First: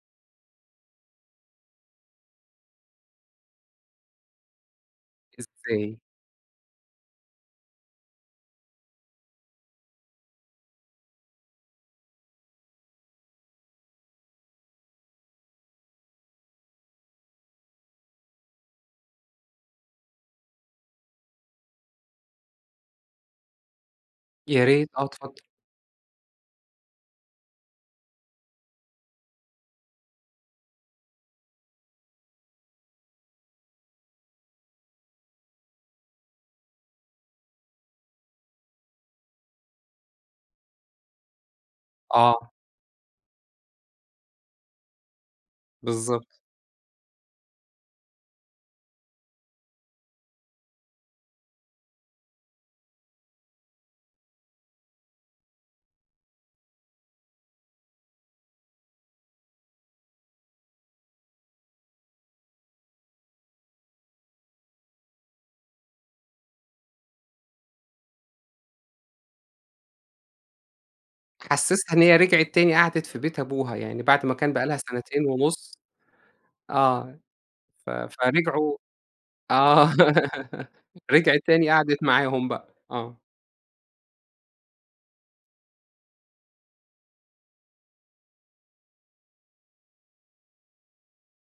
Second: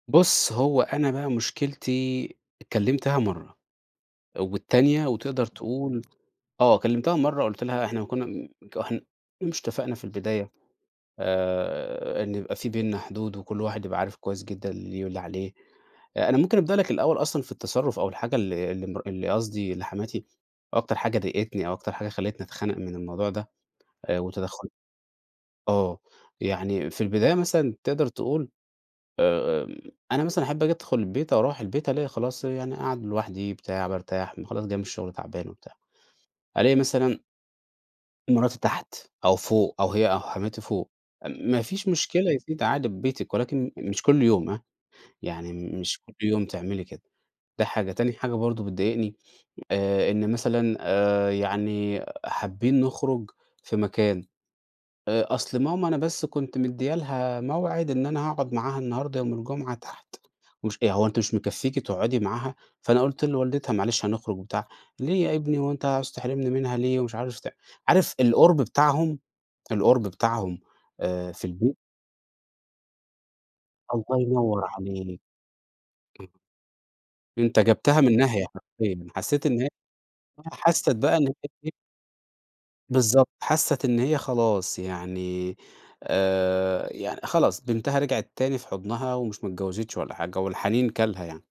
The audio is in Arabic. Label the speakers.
Speaker 1: بُص، هو أنا بقى مشكلتي كلمتها مرّة. والتانية وتقدر
Speaker 2: إزاي؟
Speaker 1: تقول آه كلمتها مرة قُلت لها إحنا كنا م ك إحنا مش اتفقنا في البداية آآ إن يبقى في بيننا حدود، وكل واحد يبقى عارف كويس جدًا اللي ليه واللي عليه. آآ أنا ممكن أبدأ لَك الأول أصلًا في التصرف أو الحاجة ال اللي مر اللي قصدي اللي حماتي أكتر حاجة ضايقتني أو أكتر حاجة خلّتني أتخنق من الموضوع ده. آآ وتدخل
Speaker 2: ياريت آه اتفضل.
Speaker 1: آه يعني في البداية مثلًا تقدر تقول آآ أنا مثلًا أحب آجي أدخل البيت آو أروح البيت ألاقي خلاص يعني أقعد لوحدي بتاع بارتاح خلاص جاي من الشغل تعبان وبتاع. ألاقي مثلًا مراتي تحت، أو فوق، أو هي أو حماتي فوق، ما فيش مشكلة يا
Speaker 2: آه.
Speaker 1: ستي أنتِ قاعدة في بيتك ولكن مش كل يوم هاه، يعني م مش كل
Speaker 2: بالضبط.
Speaker 1: يوم تعملي كده. ده حاجة، تاني حاجة برضه بتضايقني آآ إن مثلًا آآ يعني حابين نخرج في مكان، آآ أصل ماما أنا بس كنت مديَّة لها موعد إن أنا هاقعد معاها النهاردة يوم الجمعة تحت ومش آآ هو أنتِ مش مكفيكِ تقعدي معاها؟ فأنا قُلت لوالدتها معلش هنخرج وبتاع، ليه يا ابني هو أنتَ عاوز تحرمني منها ليه؟ ومش عارف ت عارف القرب بتاعهم القرب بتاعهم آآ في البيت
Speaker 2: حسسها إن هي رجعت تاني قعدت في بيت أبوها يعني
Speaker 1: الله
Speaker 2: بعد ما كان بقي
Speaker 1: ينوَّر
Speaker 2: لها
Speaker 1: عليك.
Speaker 2: سنتين ونص آه
Speaker 1: أنتَ
Speaker 2: ف
Speaker 1: جيبتها من الناهية
Speaker 2: فرجعوا
Speaker 1: حرقيًا، حسّيت إن هي
Speaker 2: آه
Speaker 1: [unintelligible] حسّت بقى إن
Speaker 2: رجعت تاني
Speaker 1: هي
Speaker 2: قعدت معاهم بقى. آه.
Speaker 1: بالضبط حسّت إن هي خلاص يعني آآ يعن خلاص بنتها رجعت تاني في حضنها، ومش ما اتجوزتش ولا حاجة والحنين كَلْها يعني.